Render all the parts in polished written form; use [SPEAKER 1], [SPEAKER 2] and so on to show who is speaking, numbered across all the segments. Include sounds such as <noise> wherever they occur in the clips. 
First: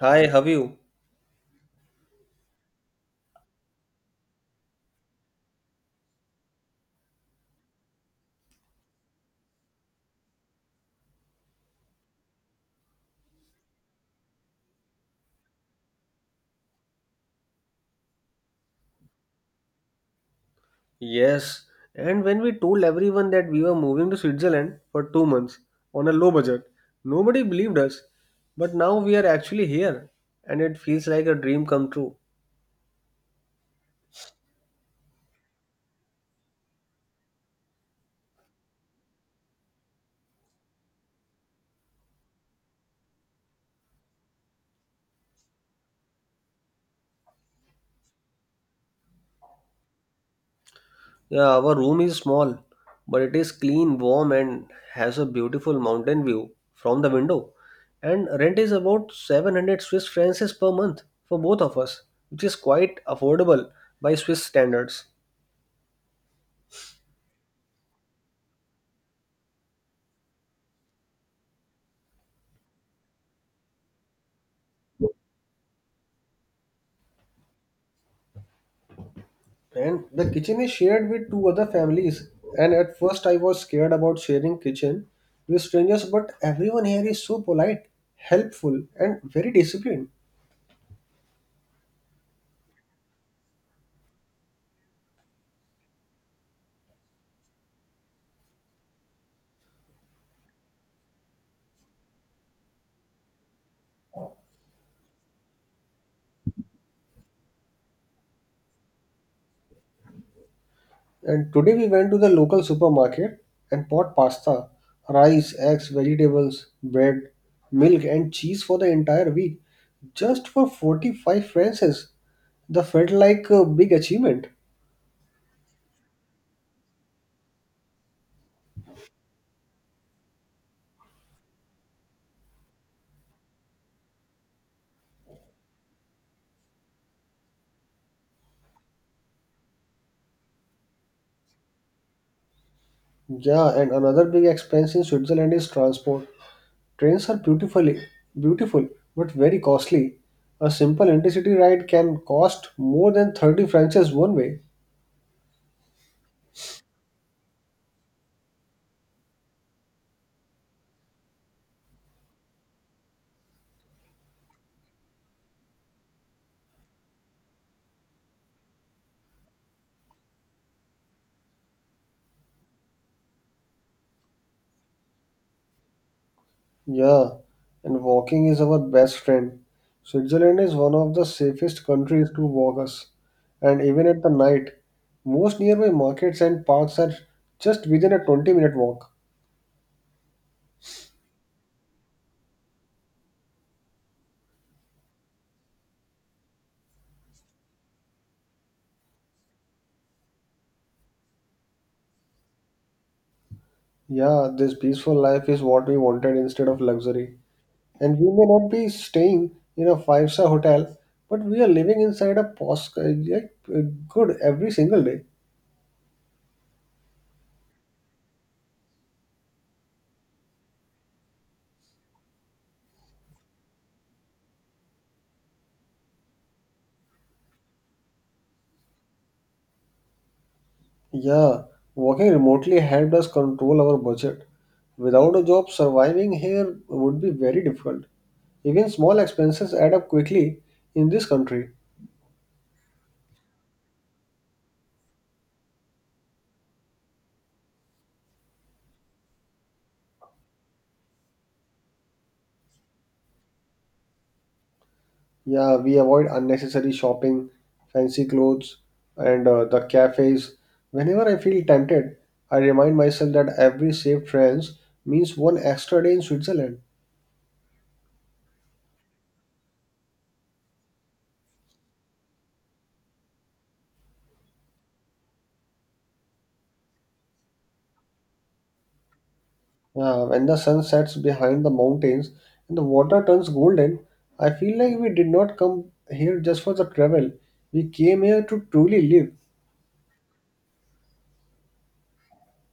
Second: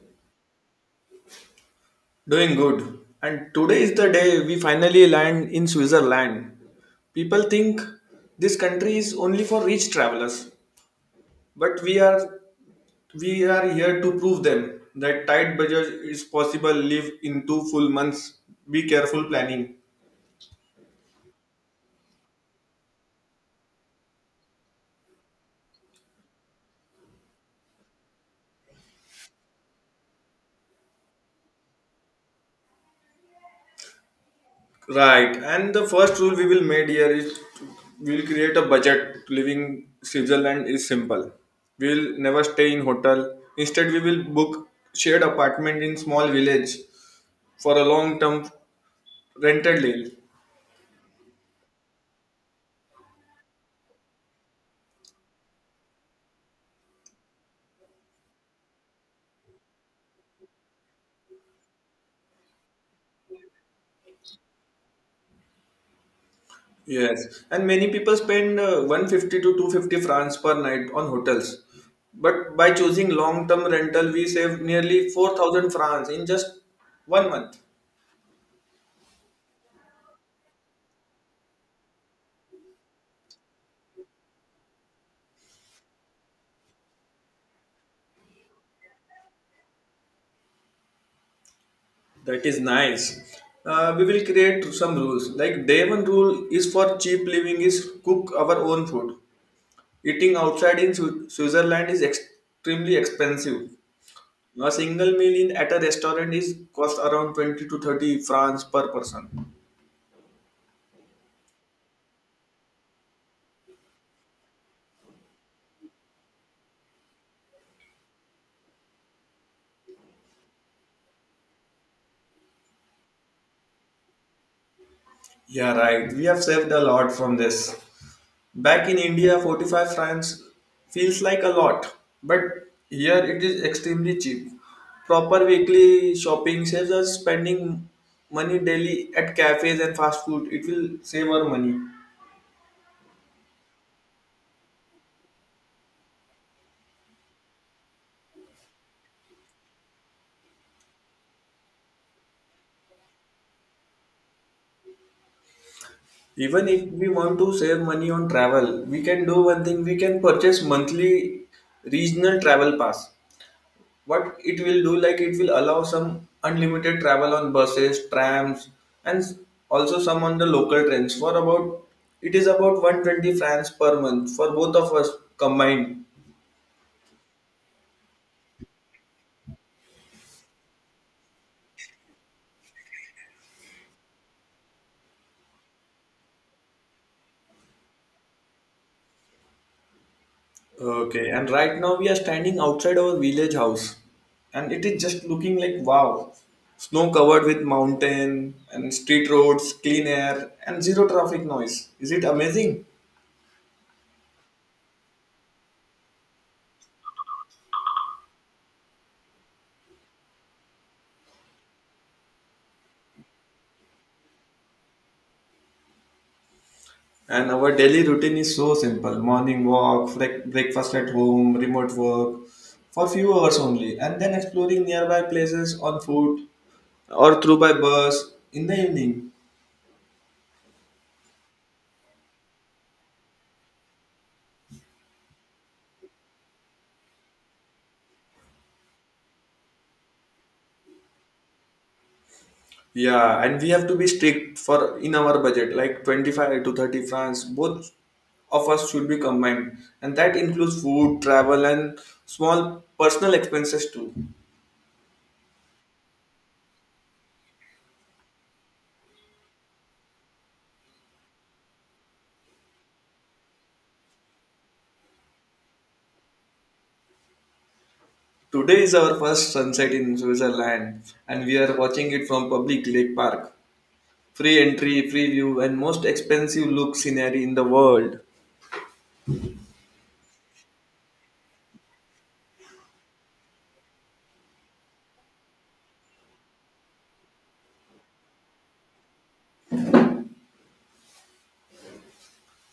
[SPEAKER 1] Hi, have you?
[SPEAKER 2] Doing good. And today is the day we finally land in Switzerland. People think this country is only for rich travelers, but we are here to prove them that tight budget is possible. Live in two full months. Be careful planning.
[SPEAKER 1] Yes. And when we told everyone that we were moving to Switzerland for 2 months on a low budget, nobody believed us. But now we are actually here, and it feels like a dream come true.
[SPEAKER 2] Right. And the first rule we will made here is we'll create a budget. Living Switzerland is simple. We'll never stay in hotel. Instead, we will book shared apartment in small village for a long term rented leave.
[SPEAKER 1] Yeah, our room is small, but it is clean, warm, and has a beautiful mountain view from the window. And rent is about 700 Swiss francs per month for both of us, which is quite affordable by Swiss standards.
[SPEAKER 2] Yes, and many people spend 150 to 250 francs per night on hotels. But by choosing long term rental, we save nearly 4,000 francs in just one month.
[SPEAKER 1] And the kitchen is shared with two other families. And at first, I was scared about sharing kitchen with strangers, but everyone here is so polite, helpful, and very disciplined.
[SPEAKER 2] That is nice. We will create some rules. Like day one rule is for cheap living is cook our own food. Eating outside in Switzerland is extremely expensive. A single meal in at a restaurant is cost around 20 to 30 francs per person.
[SPEAKER 1] And today, we went to the local supermarket and bought pasta, rice, eggs, vegetables, bread, milk, and cheese for the entire week just for 45 francs. That felt like a big achievement.
[SPEAKER 2] Yeah, right. We have saved a lot from this. Back in India, 45 francs feels like a lot, but here it is extremely cheap. Proper weekly shopping saves us spending money daily at cafes and fast food. It will save our money.
[SPEAKER 1] Yeah, and another big expense in Switzerland is transport. Trains are beautiful but very costly. A simple intercity ride can cost more than 30 francs one way.
[SPEAKER 2] Even if we want to save money on travel, we can do one thing we can purchase monthly regional travel pass. What it will do like it will allow some unlimited travel on buses, trams, and also some on the local trains for about it is about 120 francs per month for both of us combined.
[SPEAKER 1] Yeah, and walking is our best friend. Switzerland is one of the safest countries to walk us, and even at the night, most nearby markets and parks are just within a 20-minute walk.
[SPEAKER 2] Okay, and right now we are standing outside our village house, and it is just looking like wow, snow covered with mountain and street roads, clean air and zero traffic noise. Is it amazing?
[SPEAKER 1] Yeah, this peaceful life is what we wanted instead of luxury. And we may not be staying in a five-star hotel, but we are living inside a post like good every single day.
[SPEAKER 2] And our daily routine is so simple: morning walk, breakfast at home, remote work for few hours only, and then exploring nearby places on foot or through by bus in the evening.
[SPEAKER 1] Yeah, working remotely helped us control our budget. Without a job, surviving here would be very difficult. Even small expenses add up quickly in this country.
[SPEAKER 2] Yeah, and we have to be strict for in our budget, like 25 to 30 francs. Both of us should be combined, and that includes food, travel, and small personal expenses too.
[SPEAKER 1] Yeah, we avoid unnecessary shopping, fancy clothes, and the cafes. Whenever I feel tempted, I remind myself that every saved francs means one extra day in Switzerland.
[SPEAKER 2] Today is our first sunset in Switzerland, and we are watching it from public lake park. Free entry, free view, and most expensive look scenery in the world.
[SPEAKER 1] Yeah, when the sun sets behind the mountains and the water turns golden, I feel like we did not come here just for the travel. We came here to truly live.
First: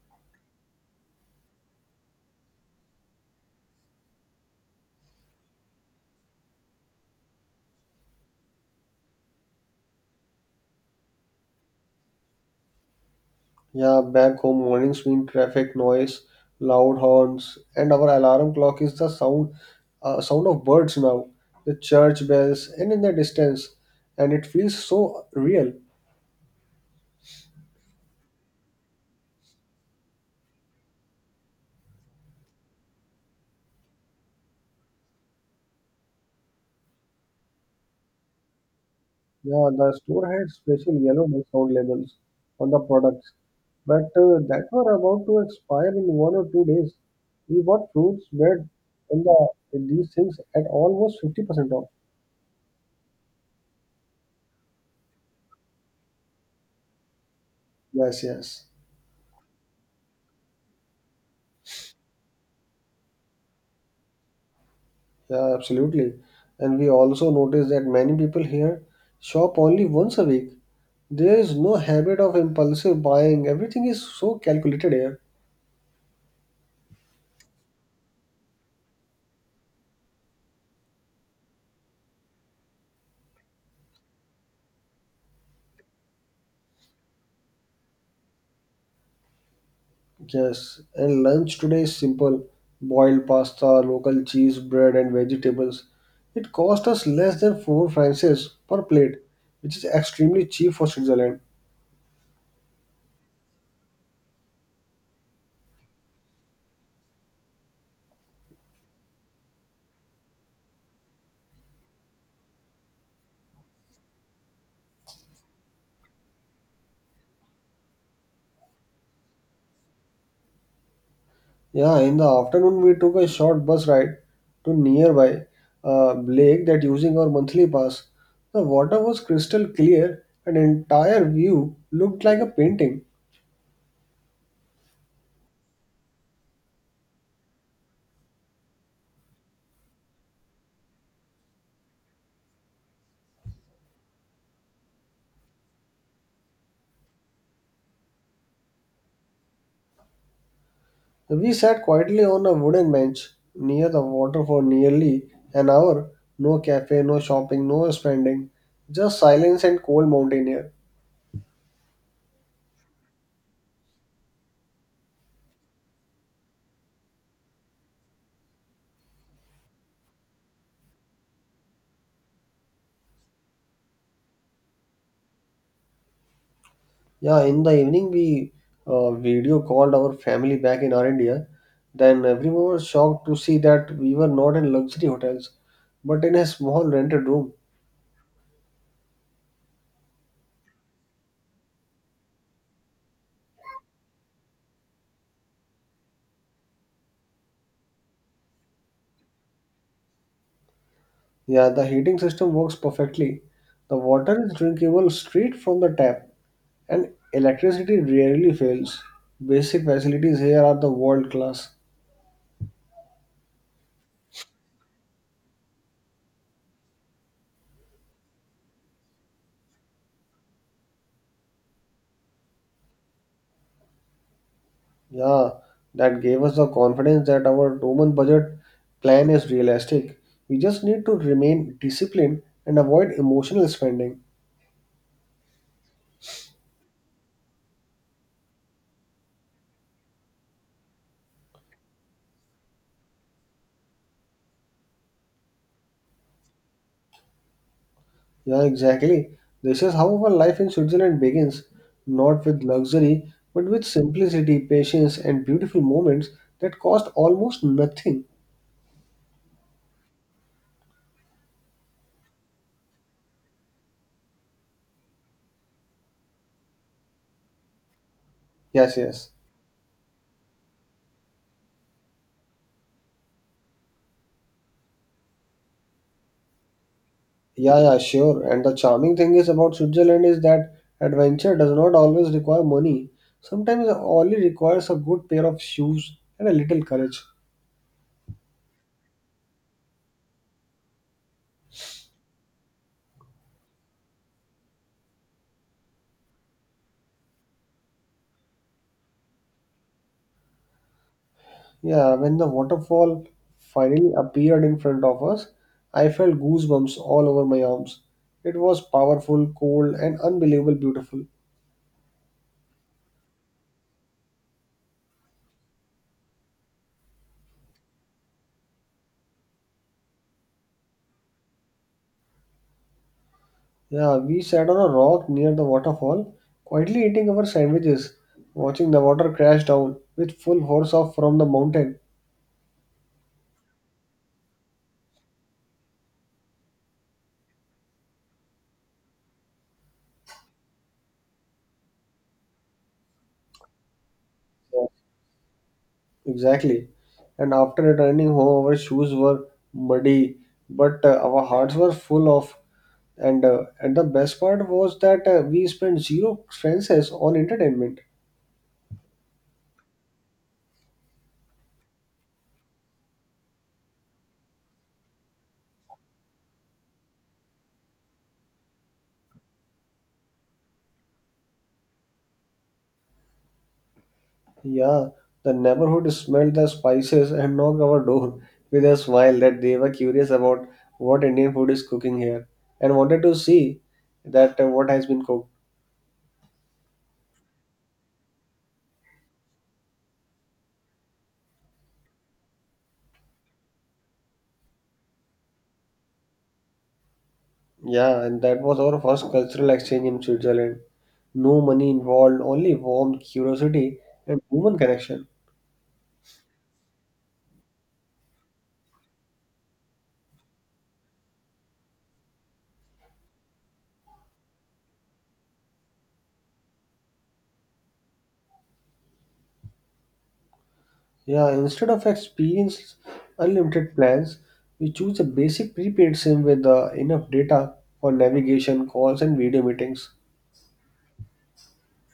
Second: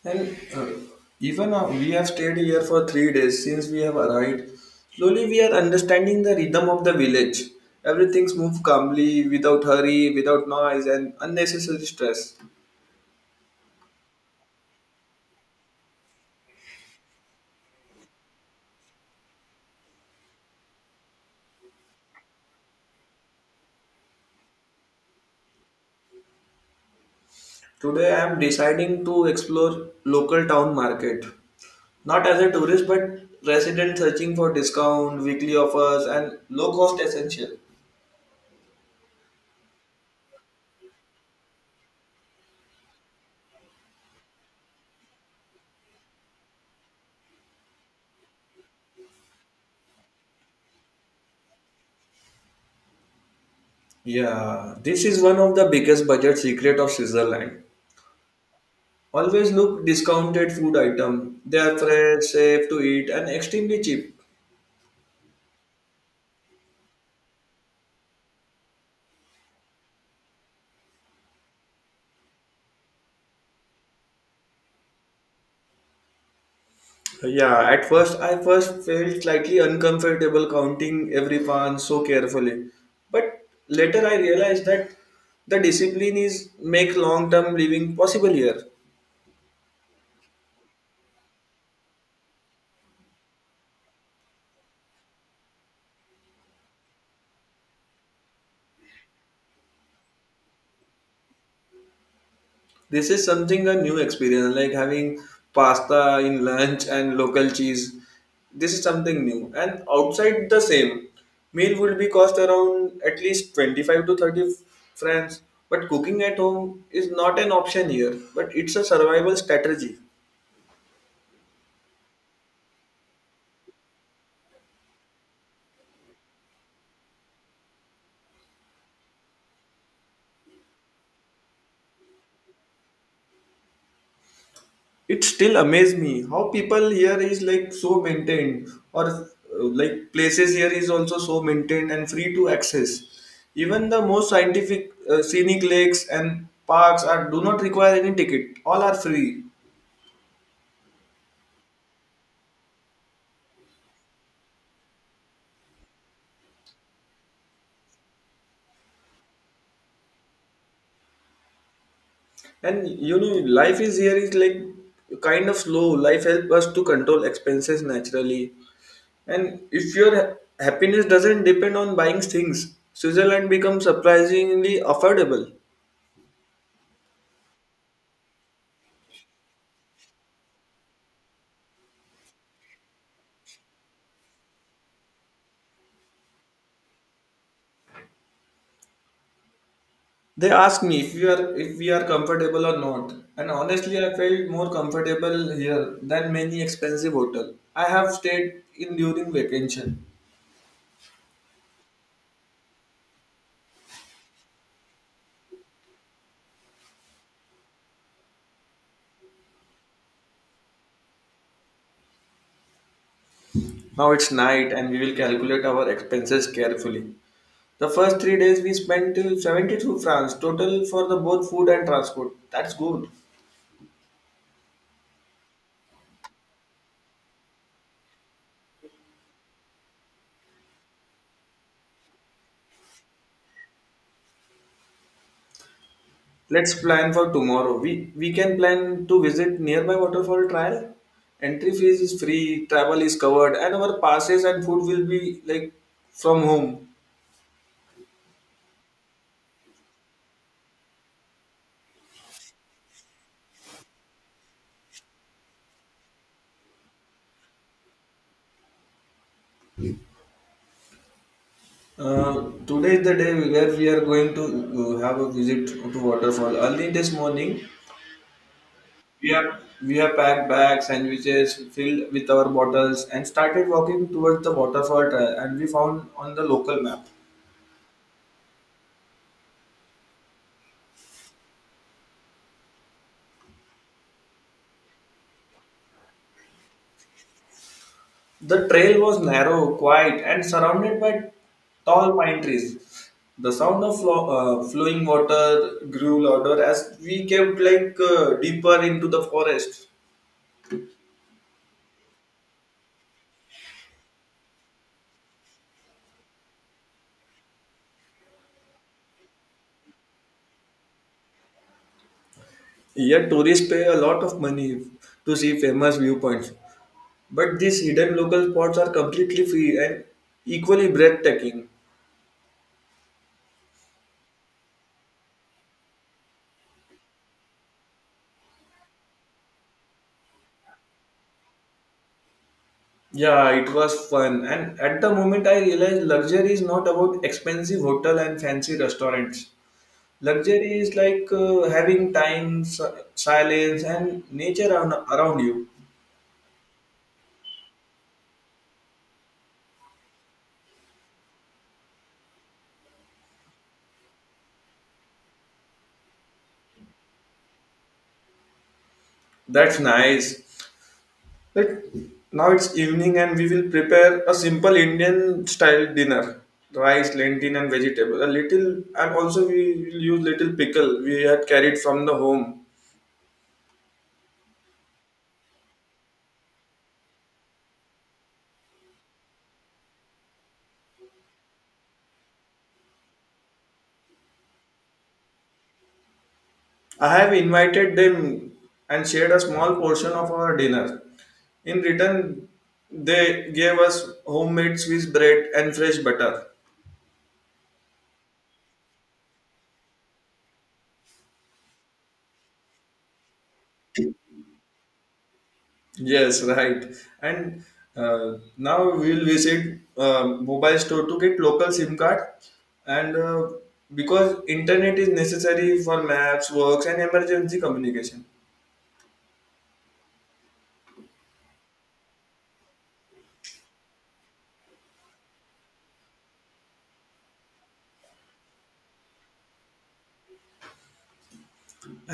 [SPEAKER 2] And even we have stayed here for 3 days since we have arrived. Slowly, we are understanding the rhythm of the village. Everything's moved calmly, without hurry, without noise, and unnecessary stress.
[SPEAKER 1] Yeah, back home mornings mean traffic noise, loud horns, and our alarm clock is the sound of birds now, the church bells, and in the distance, and it feels so real.
[SPEAKER 2] Today, I am deciding to explore local town market, not as a tourist, but resident searching for discount, weekly offers, and low cost essential.
[SPEAKER 1] Yeah, the store had special yellow discount labels on the products, but that were about to expire in 1 or 2 days. We bought fruits, bread, and these things at almost 50% off.
[SPEAKER 2] Yeah, this is one of the biggest budget secret of Switzerland.
[SPEAKER 1] Yes, yes,
[SPEAKER 2] Always look discounted food item. They are fresh, safe to eat, and extremely cheap.
[SPEAKER 1] yeah, absolutely. And we also noticed that many people here shop only once a week. There is no habit of impulsive buying, everything is so calculated here.
[SPEAKER 2] Yeah, at first I first felt slightly uncomfortable counting every pound so carefully, but later I realized that the discipline is make long term living possible here.
[SPEAKER 1] Yes, and lunch today is simple boiled pasta, local cheese, bread, and vegetables. It cost us less than 4 francs per plate, which is extremely cheap for Switzerland.
[SPEAKER 2] This is something a new experience, like having pasta in lunch and local cheese. This is something new. And outside the same, meal would be cost around at least 25 to 30 francs. But cooking at home is not an option here, but it's a survival strategy.
[SPEAKER 1] Yeah, in the afternoon, we took a short bus ride to nearby lake that using our monthly pass. The water was crystal clear, and entire view looked like a painting.
[SPEAKER 2] It still amazes me how people here is like so maintained or like places here is also so maintained and free to access. Even the most scientific scenic lakes and parks are do not require any ticket, all are free.
[SPEAKER 1] We sat quietly on a wooden bench near the water for nearly an hour. No cafe, no shopping, no spending, just silence and cold mountain air.
[SPEAKER 2] And you know life is here is like kind of slow life helps us to control expenses naturally. And if your happiness doesn't depend on buying things, Switzerland becomes surprisingly affordable.
[SPEAKER 1] Yeah, in the evening we video called our family back in our India. Then everyone was shocked to see that we were not in luxury hotels, but in a small rented room.
[SPEAKER 2] They asked me if we are comfortable or not, and honestly, I felt more comfortable here than many expensive hotel I have stayed in during vacation.
[SPEAKER 1] Yeah, the heating system works perfectly. The water is drinkable straight from the tap. And electricity rarely fails. Basic facilities here are the world class.
[SPEAKER 2] Now it's night, and we will calculate our expenses carefully. The first 3 days we spent till 70 to France total for the both food and transport. That's good.
[SPEAKER 1] Yeah, that gave us the confidence that our Roman budget plan is realistic. We just need to remain disciplined and avoid emotional spending.
[SPEAKER 2] Let's plan for tomorrow. We can plan to visit nearby waterfall trial. Entry fees is free, travel is covered, and our passes and food will be like from home.
[SPEAKER 1] Yeah, exactly. This is how our life in Switzerland begins, not with luxury, but with simplicity, patience, and beautiful moments that cost almost nothing.
[SPEAKER 2] Today is the day where we are going to have a visit to waterfall. Early this morning,
[SPEAKER 1] Yes,
[SPEAKER 2] we
[SPEAKER 1] yes.
[SPEAKER 2] have we have packed bags, sandwiches filled with our bottles, and started walking towards the waterfall. Trail, and we found on the local map,
[SPEAKER 1] Yeah, yeah, sure. And the charming thing is about Switzerland is that adventure does not always require money. Sometimes it only requires a good pair of shoes and a little courage.
[SPEAKER 2] the trail was narrow, quiet, and surrounded by tall pine trees. The sound of flowing water grew louder as we kept like deeper into the forest.
[SPEAKER 1] Yeah, when the waterfall finally appeared in front of us, I felt goosebumps all over my arms. It was powerful, cold, and unbelievable beautiful.
[SPEAKER 2] Yet tourists pay a lot of money to see famous viewpoints. But these hidden local spots are completely free and equally breathtaking.
[SPEAKER 1] Yeah, we sat on a rock near the waterfall, quietly eating our sandwiches, watching the water crash down with full force off from the mountain.
[SPEAKER 2] Yeah, it was fun. And at the moment, I realized luxury is not about expensive hotel and fancy restaurants. Luxury is like having time, silence, and nature around you.
[SPEAKER 1] Exactly. And after returning home, our shoes were muddy, but our hearts were full of. And the best part was that we spent zero expenses on entertainment.
[SPEAKER 2] That's nice. Like now it's evening, and we will prepare a simple Indian style dinner: rice, lentil, and vegetable. A little, and also we will use little pickle we had carried from the home.
[SPEAKER 1] Yeah, the neighborhood smelled the spices and knocked our door with a smile that they were curious about what Indian food is cooking here and wanted to see that what has been cooked.
[SPEAKER 2] I have invited them and shared a small portion of our dinner. In return, they gave us homemade Swiss bread and fresh butter.
[SPEAKER 1] Yeah, and that was our first cultural exchange in Switzerland. No money involved, only warm curiosity and human connection.
[SPEAKER 2] Yes, right. And Now we will visit mobile store to get local SIM card. And Because internet is necessary for maps, works, and emergency communication.
[SPEAKER 1] Yeah, instead of experience unlimited plans, we choose a basic prepaid SIM with enough data for navigation, calls, and video meetings.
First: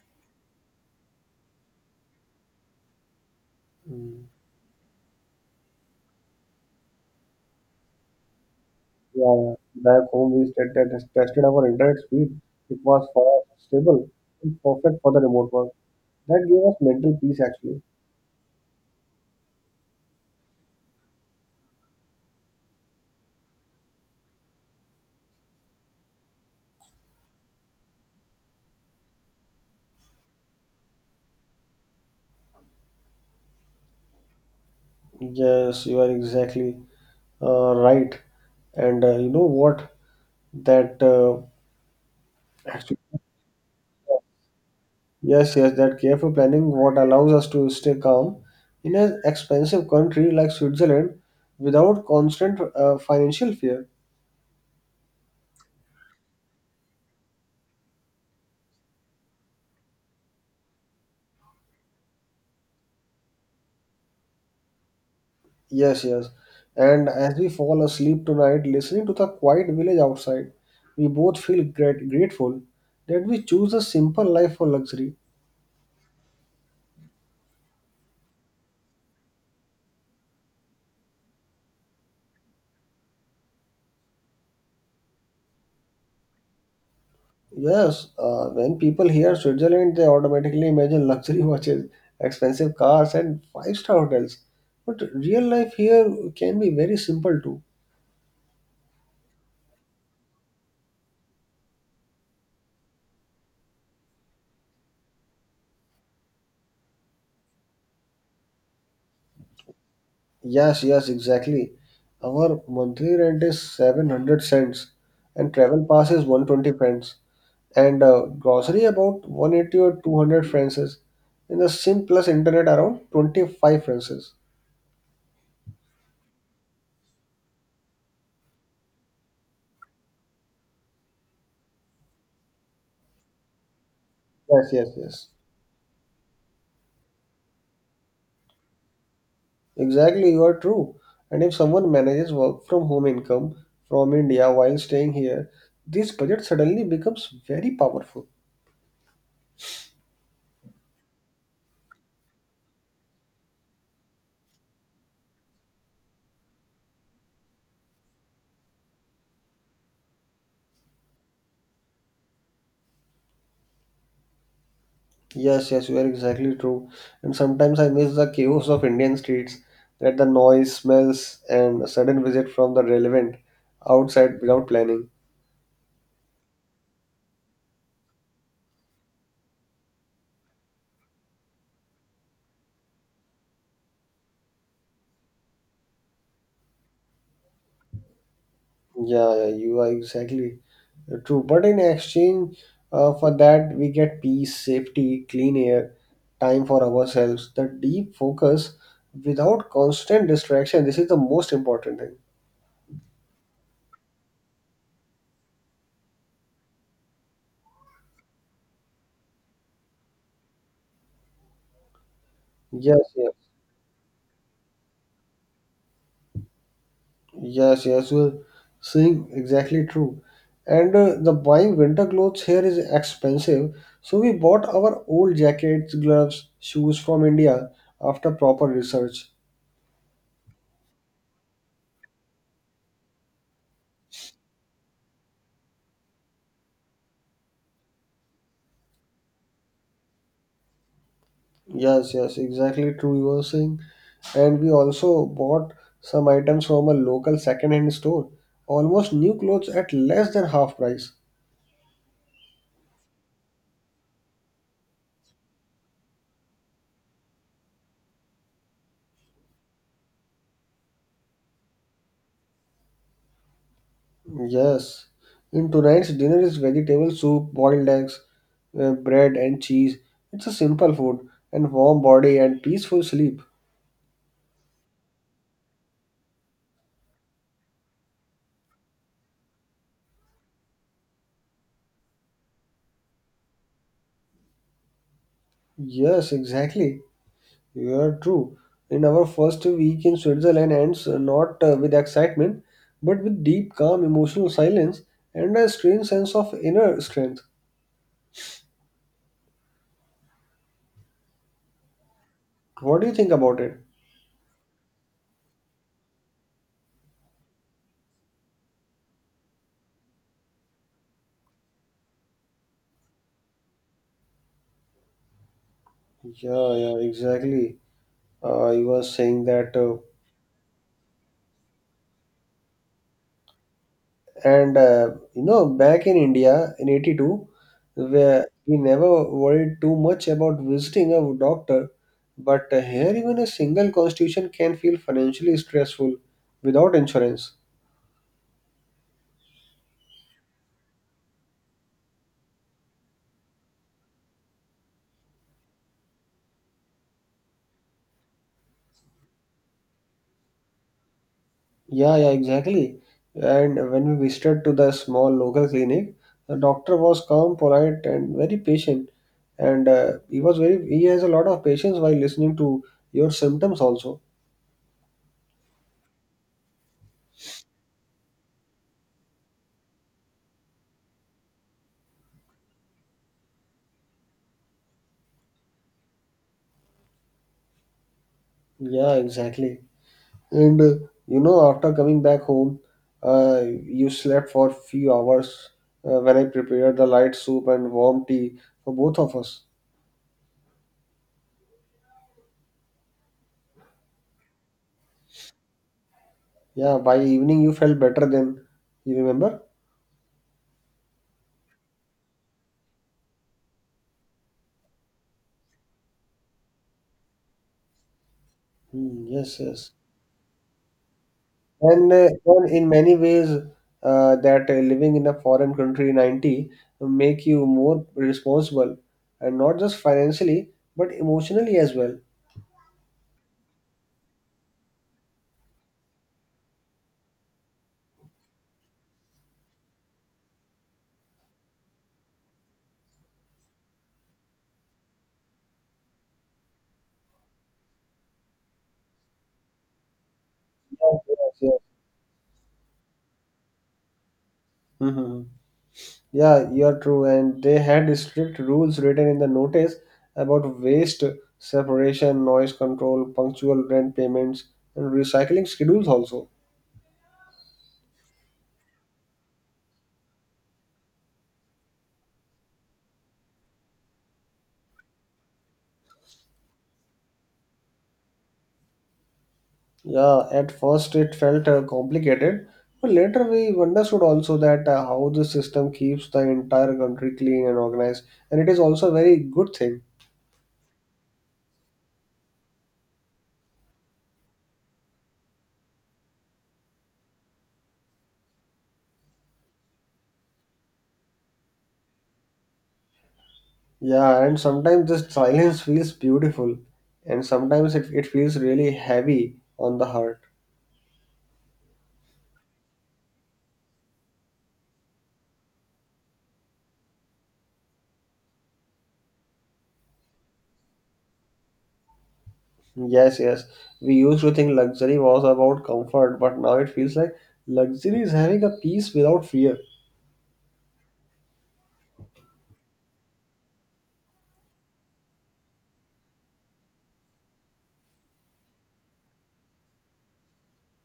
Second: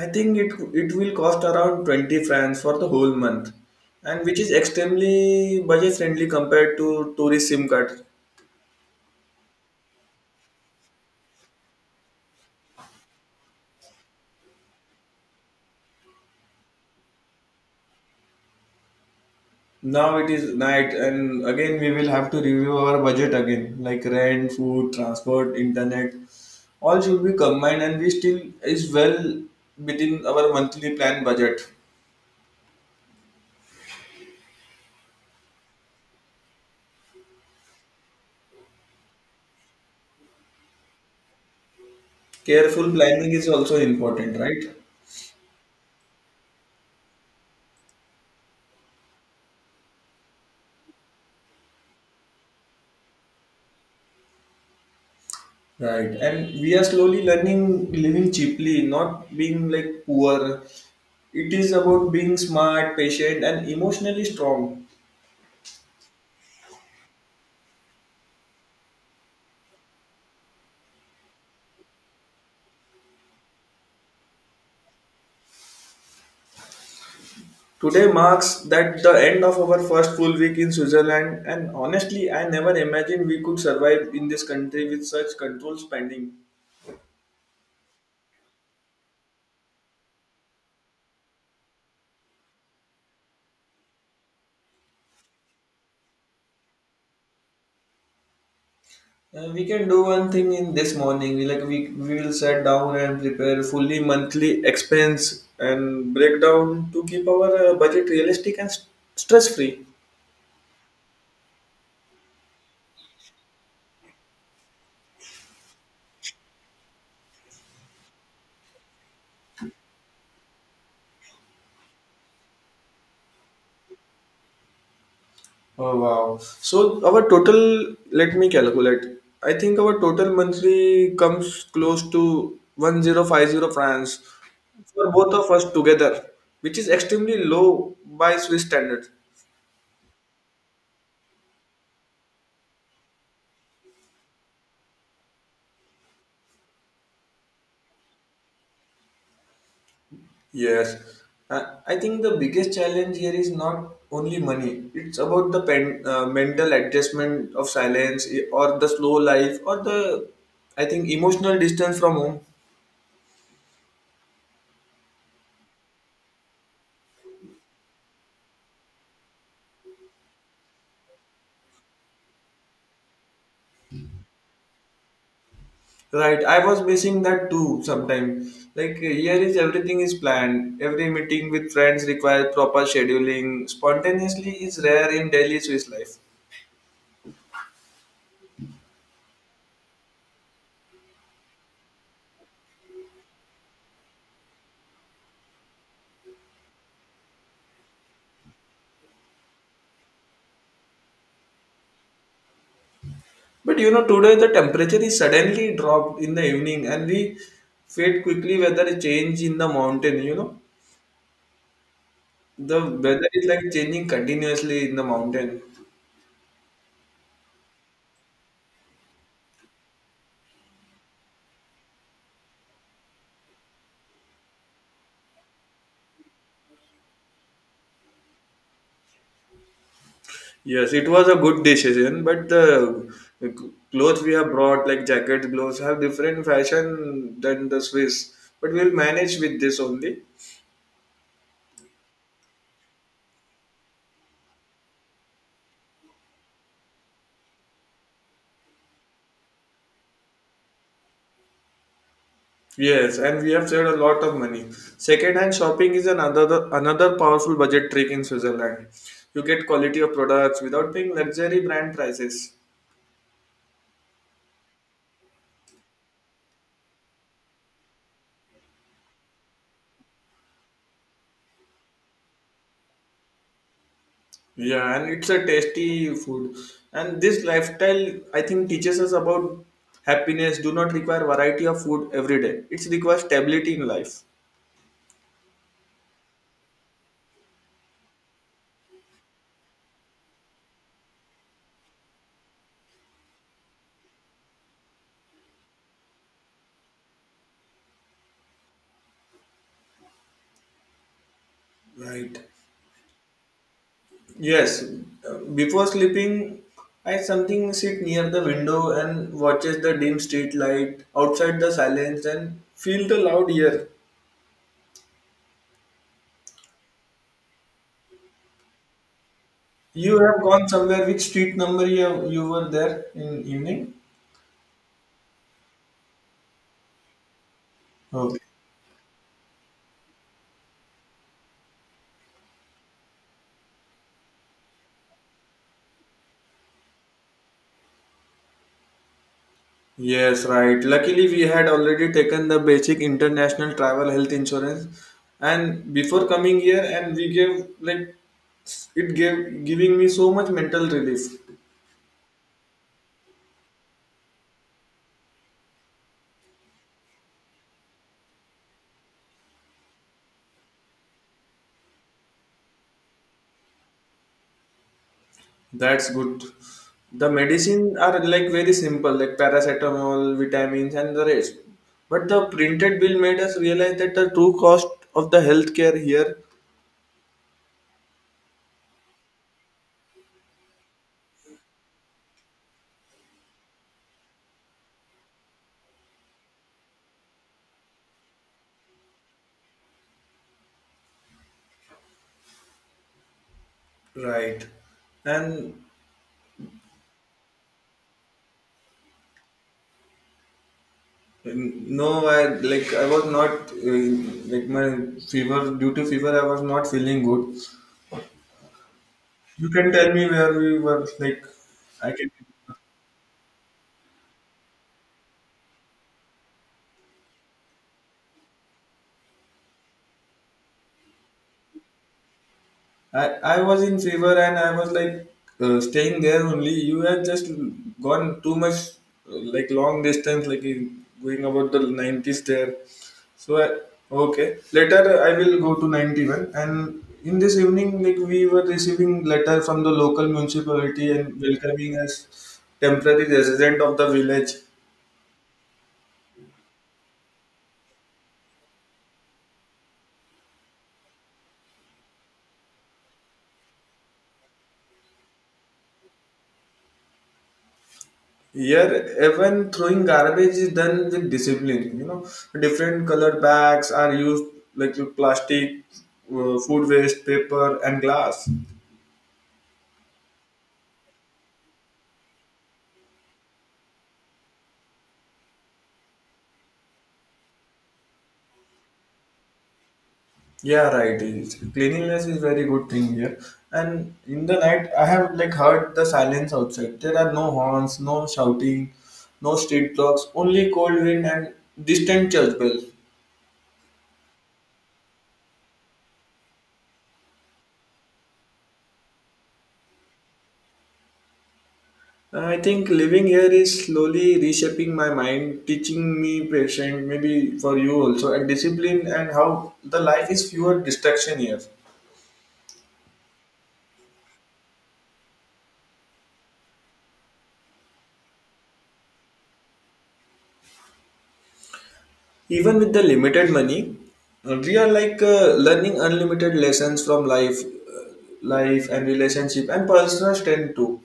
[SPEAKER 2] I think it will cost around 20 francs for the whole month, and
[SPEAKER 1] Mm.
[SPEAKER 2] which is extremely budget friendly compared to tourist SIM card.
[SPEAKER 1] Yeah, back home we said that tested our internet speed. It was fast, stable, and perfect for the remote work. That gave us mental peace actually.
[SPEAKER 2] Now it is night, and again we will have to review our budget again, like rent, food, transport, internet, all should be combined, and we still is well within our monthly plan budget.
[SPEAKER 1] Yes, you are exactly. Right. And you know what? That
[SPEAKER 2] Careful
[SPEAKER 1] Actually,
[SPEAKER 2] planning is also important, right?
[SPEAKER 1] yes, yes, that careful planning what allows us to stay calm in an expensive country like Switzerland without constant financial fear.
[SPEAKER 2] Right, and we are slowly learning living cheaply, not being like poor. It is about being smart, patient, and emotionally strong.
[SPEAKER 1] Yes, yes. And as we fall asleep tonight, listening to the quiet village outside, we both feel great, grateful that we choose a simple life for luxury.
[SPEAKER 2] Today marks that the end of our first full week in Switzerland, and honestly, I never imagined we could survive in this country with such controlled spending.
[SPEAKER 1] Yes, when people hear Switzerland, they automatically imagine luxury <laughs> watches, expensive cars, and five-star hotels. But real life here can be very simple too.
[SPEAKER 2] We can do one thing in this morning. We will sit down and prepare fully monthly expense and breakdown to keep our budget realistic and stress free.
[SPEAKER 1] Yes, yes, exactly. Our monthly rent is 700 cents, and travel pass is 120 francs, and grocery about 180 or 200 francs, and the SIM plus internet around 25 francs.
[SPEAKER 2] Oh wow. So our total, let me calculate. I think our total monthly comes close to 1050 francs
[SPEAKER 1] Yes, yes,
[SPEAKER 2] for
[SPEAKER 1] yes.
[SPEAKER 2] both of us together, which is extremely low by Swiss standards.
[SPEAKER 1] Exactly, you are true. And if someone manages work from home income from India while staying here, this budget suddenly becomes very powerful.
[SPEAKER 2] Yes. I think the biggest challenge here is not only money. It's about the pen, mental adjustment of silence, or the slow life, or the I think emotional distance from home.
[SPEAKER 1] Yes, yes, you are exactly true. And sometimes I miss the chaos of Indian streets, that the noise, smells, and a sudden visit from the relevant outside without planning.
[SPEAKER 2] Right, I was missing that too sometimes. Like here is everything is planned. Every meeting with friends requires proper scheduling. Spontaneously is rare in daily Swiss life.
[SPEAKER 1] Yeah, yeah, you are exactly true. But in exchange for that, we get peace, safety, clean air, time for ourselves, the deep focus without constant distraction. This is the most important thing.
[SPEAKER 2] But you know, today the temperature is suddenly dropped in the evening and we fade quickly whether a change in the mountain, you know. The
[SPEAKER 1] Yes,
[SPEAKER 2] weather
[SPEAKER 1] yes,
[SPEAKER 2] is like changing continuously in the mountain.
[SPEAKER 1] yes, yes. You're saying exactly true. And the buying winter clothes here is expensive, so we bought our old jackets, gloves, shoes from India after proper research.
[SPEAKER 2] Yes, it was a good decision, but the clothes we have brought, like jackets, gloves, have different fashion than the Swiss. But we'll manage with this only.
[SPEAKER 1] Yes, yes, exactly true. You were saying, and we also bought some items from a local second-hand store. Almost new clothes at less than half price.
[SPEAKER 2] Yes, and we have saved a lot of money. Second-hand shopping is another powerful budget trick in Switzerland. You get quality of products without paying luxury brand prices.
[SPEAKER 1] Yes, in tonight's dinner is vegetable soup, boiled eggs, bread and cheese. It's a simple food and warm body and peaceful sleep.
[SPEAKER 2] Yeah, and it's a tasty food. And this lifestyle, I think, teaches us about happiness. Do not require variety of food every day. It requires stability in life.
[SPEAKER 1] Yes, exactly. Yeah, true. In our first week in Switzerland ends not with excitement, but with deep, calm, emotional silence and a strange sense of inner strength.
[SPEAKER 2] Right.
[SPEAKER 1] What do you think about it?
[SPEAKER 2] Yes. Before sleeping, I something sit near the window and watches the dim street light outside the silence and feel the loud air.
[SPEAKER 1] Yeah, yeah, exactly. You were saying that,
[SPEAKER 2] You have gone somewhere. Which street number you have, you were there in evening?
[SPEAKER 1] and back in India in '82,
[SPEAKER 2] Okay.
[SPEAKER 1] where we never worried too much about visiting a doctor, but here even a single constitution can feel financially stressful without insurance.
[SPEAKER 2] Yes, right. Luckily, we had already taken the basic international travel health insurance, and before coming here, and we gave like it gave giving me so much mental relief.
[SPEAKER 1] Yeah, yeah, exactly. And when we visited to the small local clinic, the doctor was calm, polite, and very patient. And he was very he has a lot of patience while listening to your symptoms also.
[SPEAKER 2] That's good. The medicine are like very simple, like paracetamol, vitamins, and the rest. But the printed bill made us realize that the true cost of the healthcare here.
[SPEAKER 1] Yeah, exactly. And after coming back home, you slept for few hours when I prepared the light soup and warm tea for both of us.
[SPEAKER 2] Right. And
[SPEAKER 1] Yeah, by evening you felt better then. You remember?
[SPEAKER 2] mm, no, I like I was not like my fever due to fever. I was not feeling good.
[SPEAKER 1] Hmm, yes,
[SPEAKER 2] You
[SPEAKER 1] yes.
[SPEAKER 2] can tell me where we were. Like I
[SPEAKER 1] And, uh,
[SPEAKER 2] can.
[SPEAKER 1] and in many ways, that living in a foreign country 90 make you more responsible, and not just financially, but emotionally as well.
[SPEAKER 2] I was in fever and I was like staying there only. You had just gone too much, like long distance, like in, going about the 90s there. So, I, okay. Later, I will go to 91. And in this evening, like we were receiving letter from the local municipality and welcoming us temporary resident of the village.
[SPEAKER 1] Hmm. Yeah, you're true. And they had strict rules written in the notice about waste separation, noise control, punctual rent payments, and recycling schedules also.
[SPEAKER 2] Here, even throwing garbage is done with discipline. You know, different colored bags are used like with plastic, food waste, paper, and glass.
[SPEAKER 1] Yeah, at first it felt complicated, but later we understood also that how the system keeps the entire country clean and organized, and it is also a very good thing.
[SPEAKER 2] Yeah, right. Is Cleanliness is very good thing here. And in the night, I have like heard the silence outside. There are no horns, no shouting, no street clocks, only cold wind and distant church bells.
[SPEAKER 1] Yeah, and sometimes this silence feels beautiful, and sometimes it feels really heavy on the heart.
[SPEAKER 2] I think living here is slowly reshaping my mind, teaching me patience, maybe for you also, and discipline, and how the life is fewer distraction here.
[SPEAKER 1] Yes, yes, we used to think luxury was about comfort, but now it feels like luxury is having a peace without fear.
[SPEAKER 2] Even with the limited money, we are like learning unlimited lessons from life, life and relationship and personal strength too.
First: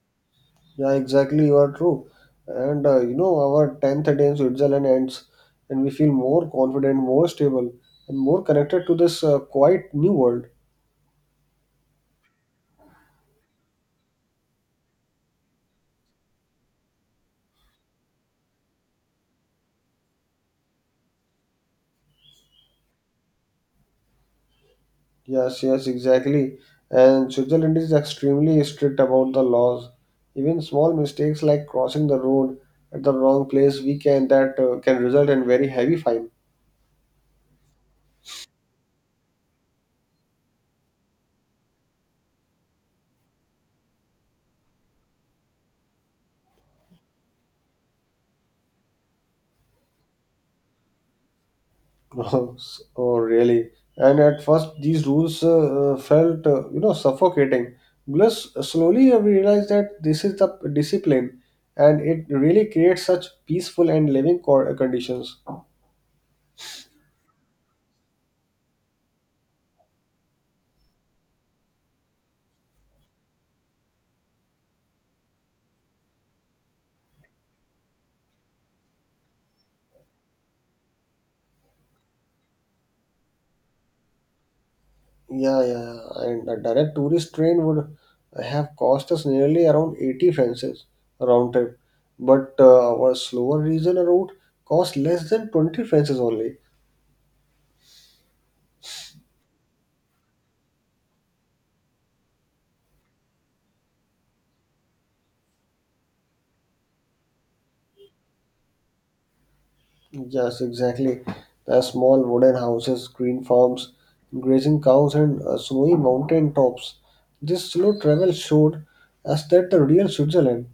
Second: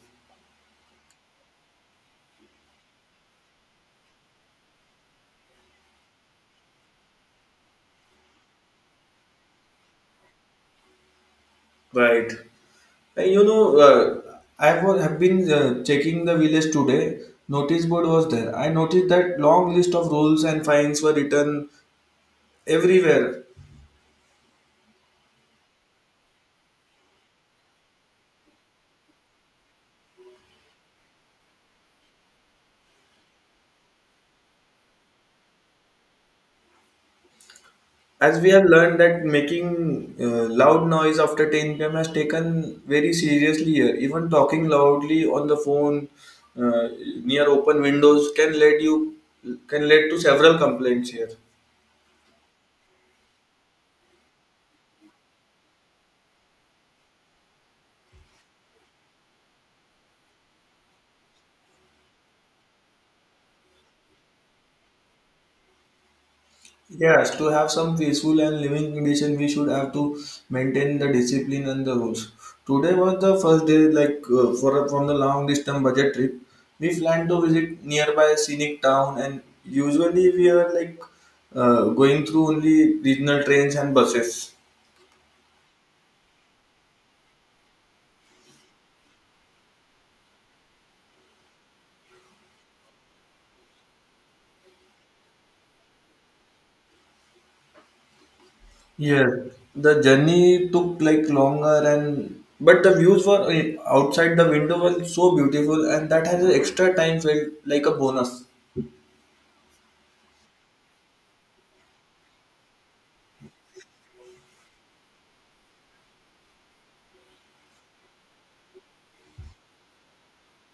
[SPEAKER 1] Yeah, exactly. You are true. And our 10th day in Switzerland ends, and we feel more confident, more stable, and more connected to this quite new world.
[SPEAKER 2] Right. And you know, have been checking the village today. Notice board was there. I noticed that long list of rules and fines were written everywhere
[SPEAKER 1] Yes, yes, exactly. And Switzerland is extremely strict about the laws. Even small mistakes like crossing the road at the wrong place, we can that can result in very heavy fine.
[SPEAKER 2] as we have learned that making loud noise after 10 p.m. has taken very seriously here. Even talking loudly on the phone uh, near open windows can lead to several complaints here.
[SPEAKER 1] <laughs> Gross. Oh, really? And at first, these rules felt, suffocating. Plus, slowly I realized that this is the discipline, and it really creates such peaceful and living conditions.
[SPEAKER 2] Yes, to have some peaceful and living condition, we should have to maintain the discipline and the rules. Today was the first day, like for from the long distance budget trip. We planned to visit nearby scenic town, and usually we are like going through only regional trains and buses.
[SPEAKER 1] Yeah, yeah, yeah. And a direct tourist train would have cost us nearly around 80 francs round trip, but our slower regional route cost less than 20 francs only.
[SPEAKER 2] Yeah, the journey took like longer and but the views were outside the window were so beautiful, and that has an extra time felt like a bonus.
[SPEAKER 1] Yes, exactly. The small wooden houses, green farms, grazing cows, and snowy mountain tops. This slow travel showed us that the real Switzerland.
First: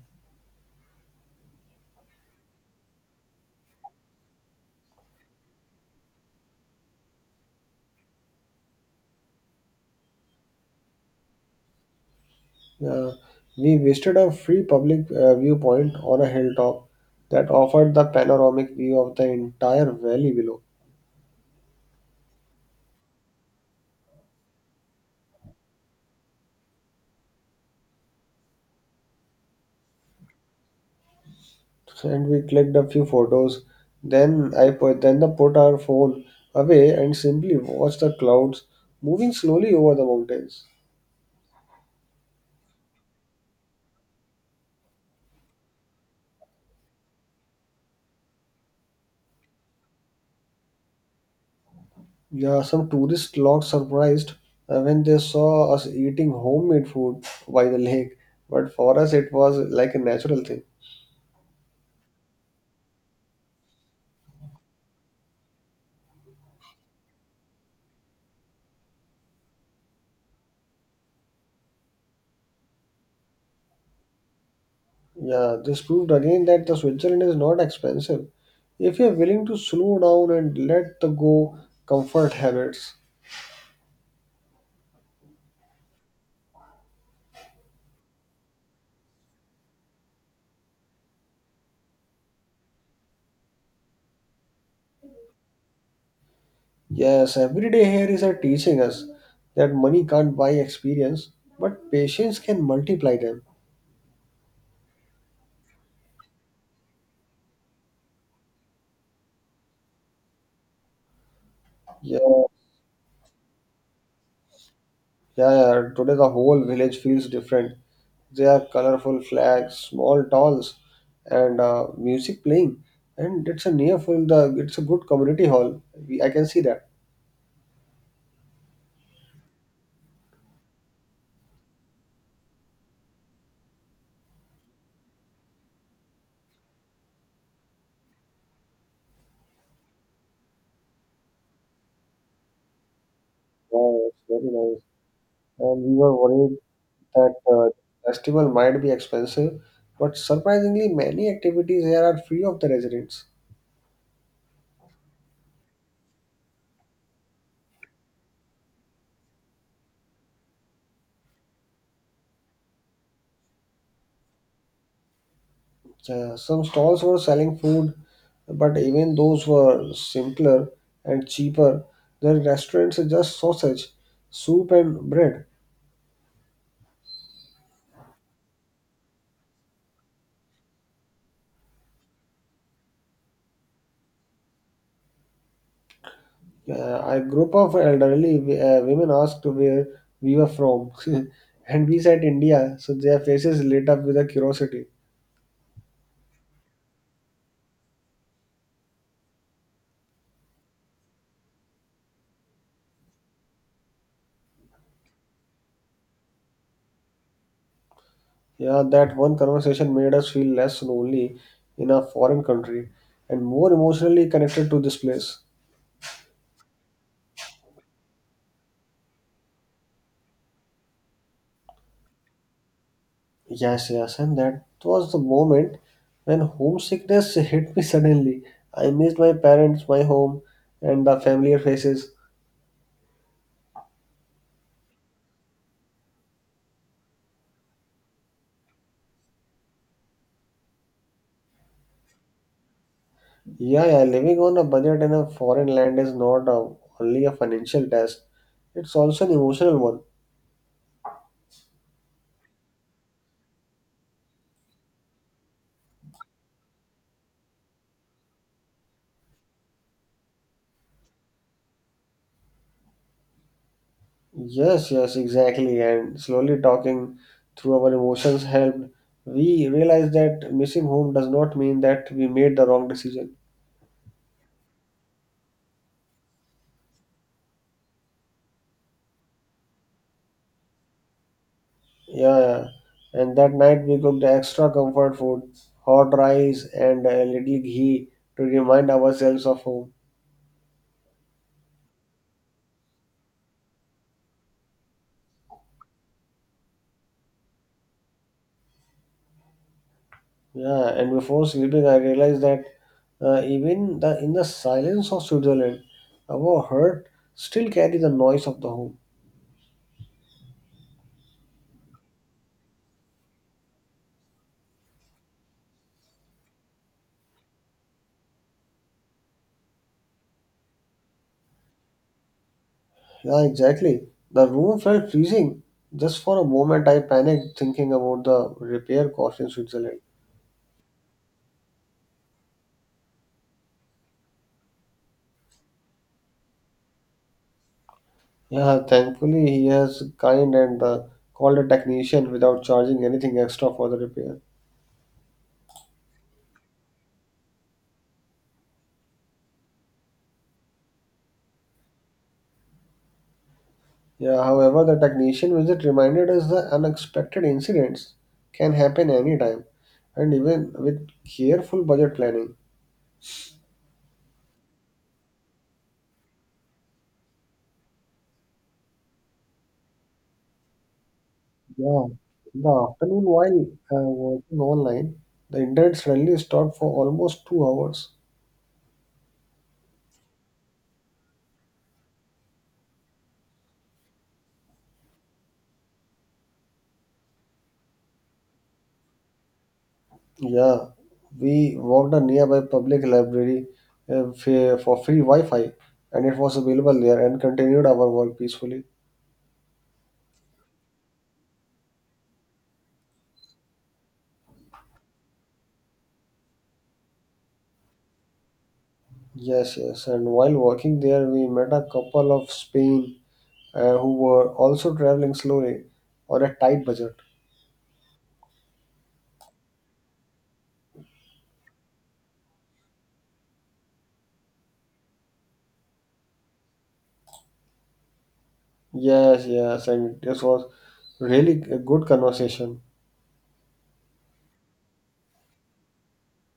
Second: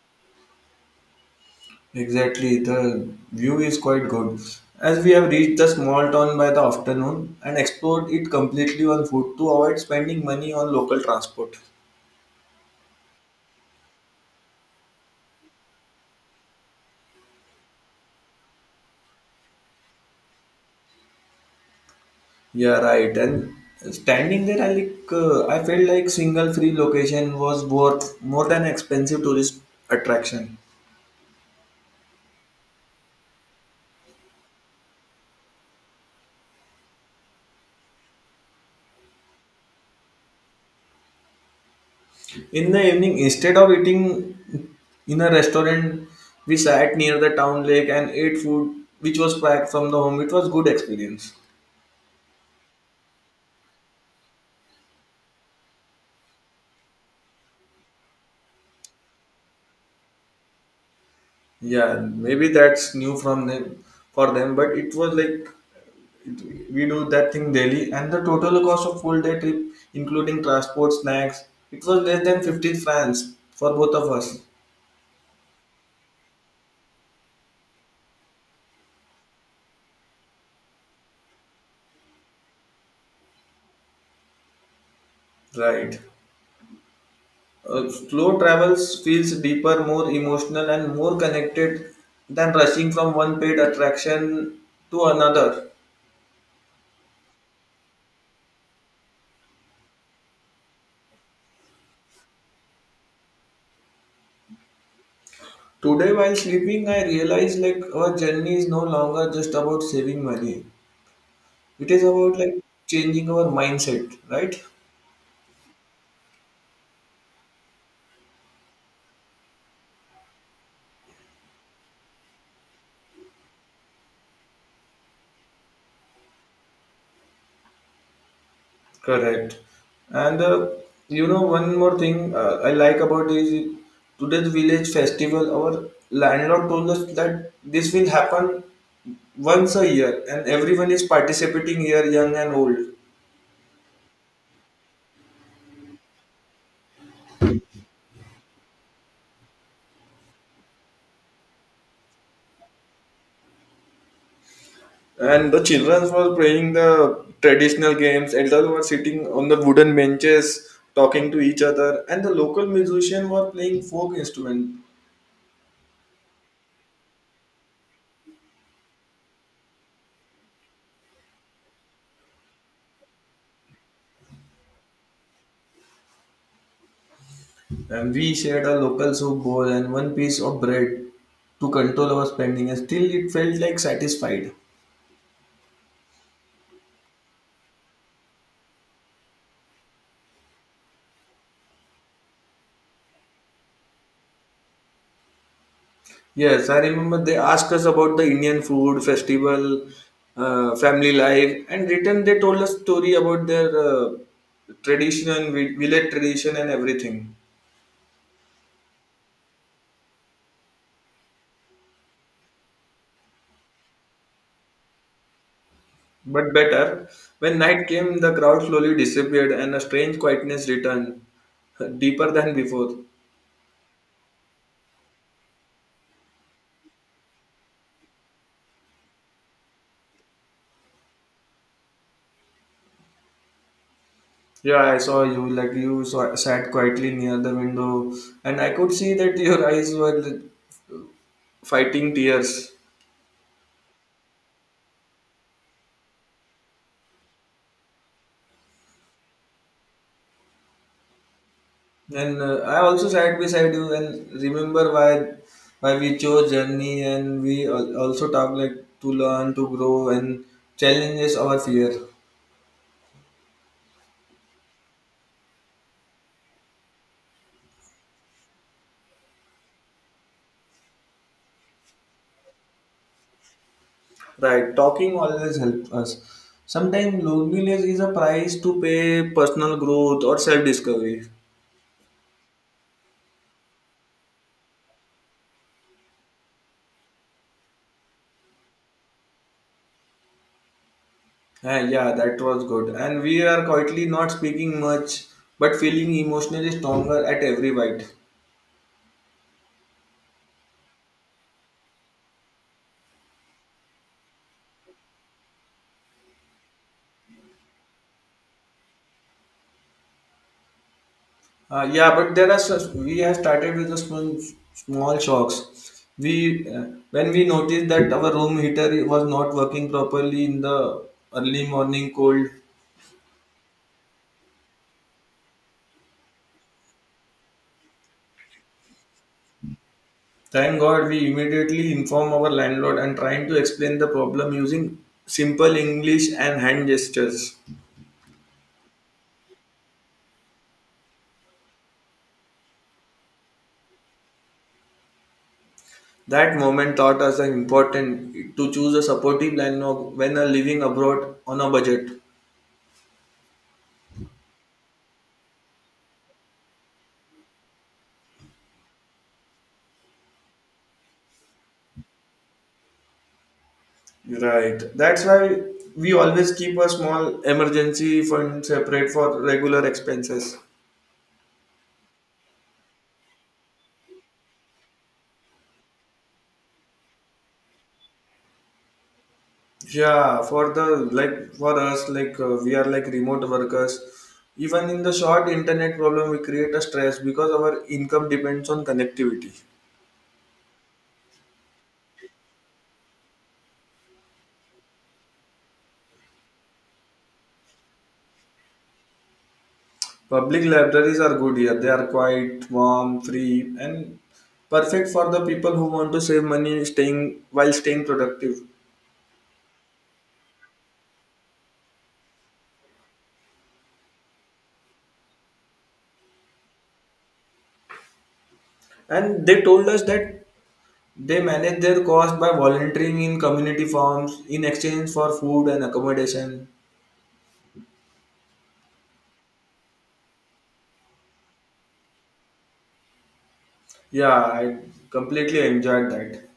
[SPEAKER 2] Exactly, the view is quite good. As we have reached the small town by the afternoon and explored it completely on foot to avoid spending money on local transport.
[SPEAKER 1] Uh, we visited a free public viewpoint on a hilltop that offered the panoramic view of the entire valley below.
[SPEAKER 2] Yeah, right. And standing there, I like I felt like single free location was worth more than expensive tourist attraction.
[SPEAKER 1] And we clicked a few photos. Then I put then the put our phone away and simply watched the clouds moving slowly over the mountains.
[SPEAKER 2] In the evening, instead of eating in a restaurant, we sat near the town lake and ate food which was packed from the home. It was good experience.
[SPEAKER 1] Yeah, some tourists looked surprised when they saw us eating homemade food by the lake, but for us it was like a natural thing.
[SPEAKER 2] Yeah, maybe that's new from them for them, but it was like it, we do that thing daily, and the total cost of full day trip, including transport, snacks, it was less than 15 francs for both of us.
[SPEAKER 1] Yeah, this proved again that the Switzerland is not expensive if you are willing to slow down and let the go comfort habits.
[SPEAKER 2] Right. Slow travels feels deeper, more emotional, and more connected than rushing from one paid attraction to another.
[SPEAKER 1] Yes, every day here is a teaching us that money can't buy experience, but patience can multiply them.
[SPEAKER 2] Today, while sleeping, I realized like our journey is no longer just about saving money. It is
[SPEAKER 1] Yeah,
[SPEAKER 2] about like changing our mindset, right?
[SPEAKER 1] yeah, today the whole village feels different. There are colorful flags, small dolls, and music playing. And it's a near full the it's a good community hall. I can see that.
[SPEAKER 2] Correct. And you know, one more thing I like about is today's village festival. Our landlord told us that this will happen once a year, and everyone is participating here, young and old.
[SPEAKER 1] Wow, it's very nice. And we were worried that festival might be expensive, but surprisingly, many activities here are free of the residents.
[SPEAKER 2] And the children were playing the traditional games. Elders were sitting on the wooden benches, talking to each other, and the local musicians were playing folk instruments.
[SPEAKER 1] Some stalls were selling food, but even those were simpler and cheaper than restaurants just sausage, soup, and bread.
[SPEAKER 2] And we shared a local soup bowl and one piece of bread to control our spending, and still it felt like satisfied.
[SPEAKER 1] A group of elderly women asked where we were from, <laughs> and we said India, so their faces lit up with a curiosity.
[SPEAKER 2] Yes, I remember they asked us about the Indian food festival, family life, and written they told us story about their tradition, village tradition, and everything.
[SPEAKER 1] Yeah, that one conversation made us feel less lonely in a foreign country and more emotionally connected to this place.
[SPEAKER 2] But better, when night came, the crowd slowly disappeared and a strange quietness returned, <laughs> deeper than before.
[SPEAKER 1] Yes, yes, and that was the moment when homesickness <laughs> hit me suddenly. I missed my parents, my home, and the familiar faces.
[SPEAKER 2] Yeah, I saw you. Like you saw, sat quietly near the window, and I could see that <laughs> your eyes were fighting tears.
[SPEAKER 1] Yeah, yeah, living on a budget in a foreign land is not a, only a financial test, it's also an emotional one.
[SPEAKER 2] And I also sat beside you and remember why we chose journey, and we also talk like to learn, to grow, and challenges our fear.
[SPEAKER 1] Yes, yes, exactly. And slowly talking through our emotions helped. We realized that missing home does not mean that we made the wrong decision.
[SPEAKER 2] Right, talking always helps us. Sometimes loneliness is a price to pay personal growth or self discovery.
[SPEAKER 1] Yeah, yeah. And that night we cooked extra comfort food, hot rice and a little ghee to remind ourselves of home.
[SPEAKER 2] Yeah, that was good. And we are quietly not speaking much, but feeling emotionally stronger at every bite.
[SPEAKER 1] Yeah, and before sleeping, I realized that even in the silence of Switzerland, our heart still carry the noise of the home.
[SPEAKER 2] Yeah, but there are such, we have started with the small, small shocks. We when we noticed that our room heater was not working properly in the early morning cold.
[SPEAKER 1] Yeah, exactly. The room felt freezing. Just for a moment, I panicked thinking about the repair cost in Switzerland.
[SPEAKER 2] Thank God we immediately inform our landlord and trying to explain the problem using simple English and hand gestures.
[SPEAKER 1] Yeah, thankfully he has kind and called a technician without charging anything extra for the repair.
[SPEAKER 2] That moment taught us the important to choose a supportive plan when living abroad on a budget.
[SPEAKER 1] Yeah, however, the technician visit reminded us that unexpected incidents can happen anytime, and even with careful budget planning.
[SPEAKER 2] Right. That's why we always keep a small emergency fund separate for regular expenses.
[SPEAKER 1] Yeah, in the afternoon while working online, the internet suddenly stopped for almost 2 hours.
[SPEAKER 2] Yeah, for the like for us like we are like remote workers. Even in the short internet problem, we create a stress because our income depends on connectivity.
[SPEAKER 1] Yeah, we walked a nearby public library for free Wi-Fi, and it was available there, and continued our work peacefully.
[SPEAKER 2] Public libraries are good here. They are quite warm, free, and perfect for the people who want to save money staying while staying productive.
[SPEAKER 1] Yes, yes, and while working there, we met a couple of Spain who were also traveling slowly on a tight budget.
[SPEAKER 2] And they told us that they manage their cost by volunteering in community forums in exchange for food and accommodation.
[SPEAKER 1] Yes, yes, and this was really a good conversation.
[SPEAKER 2] Yeah, I completely enjoyed that.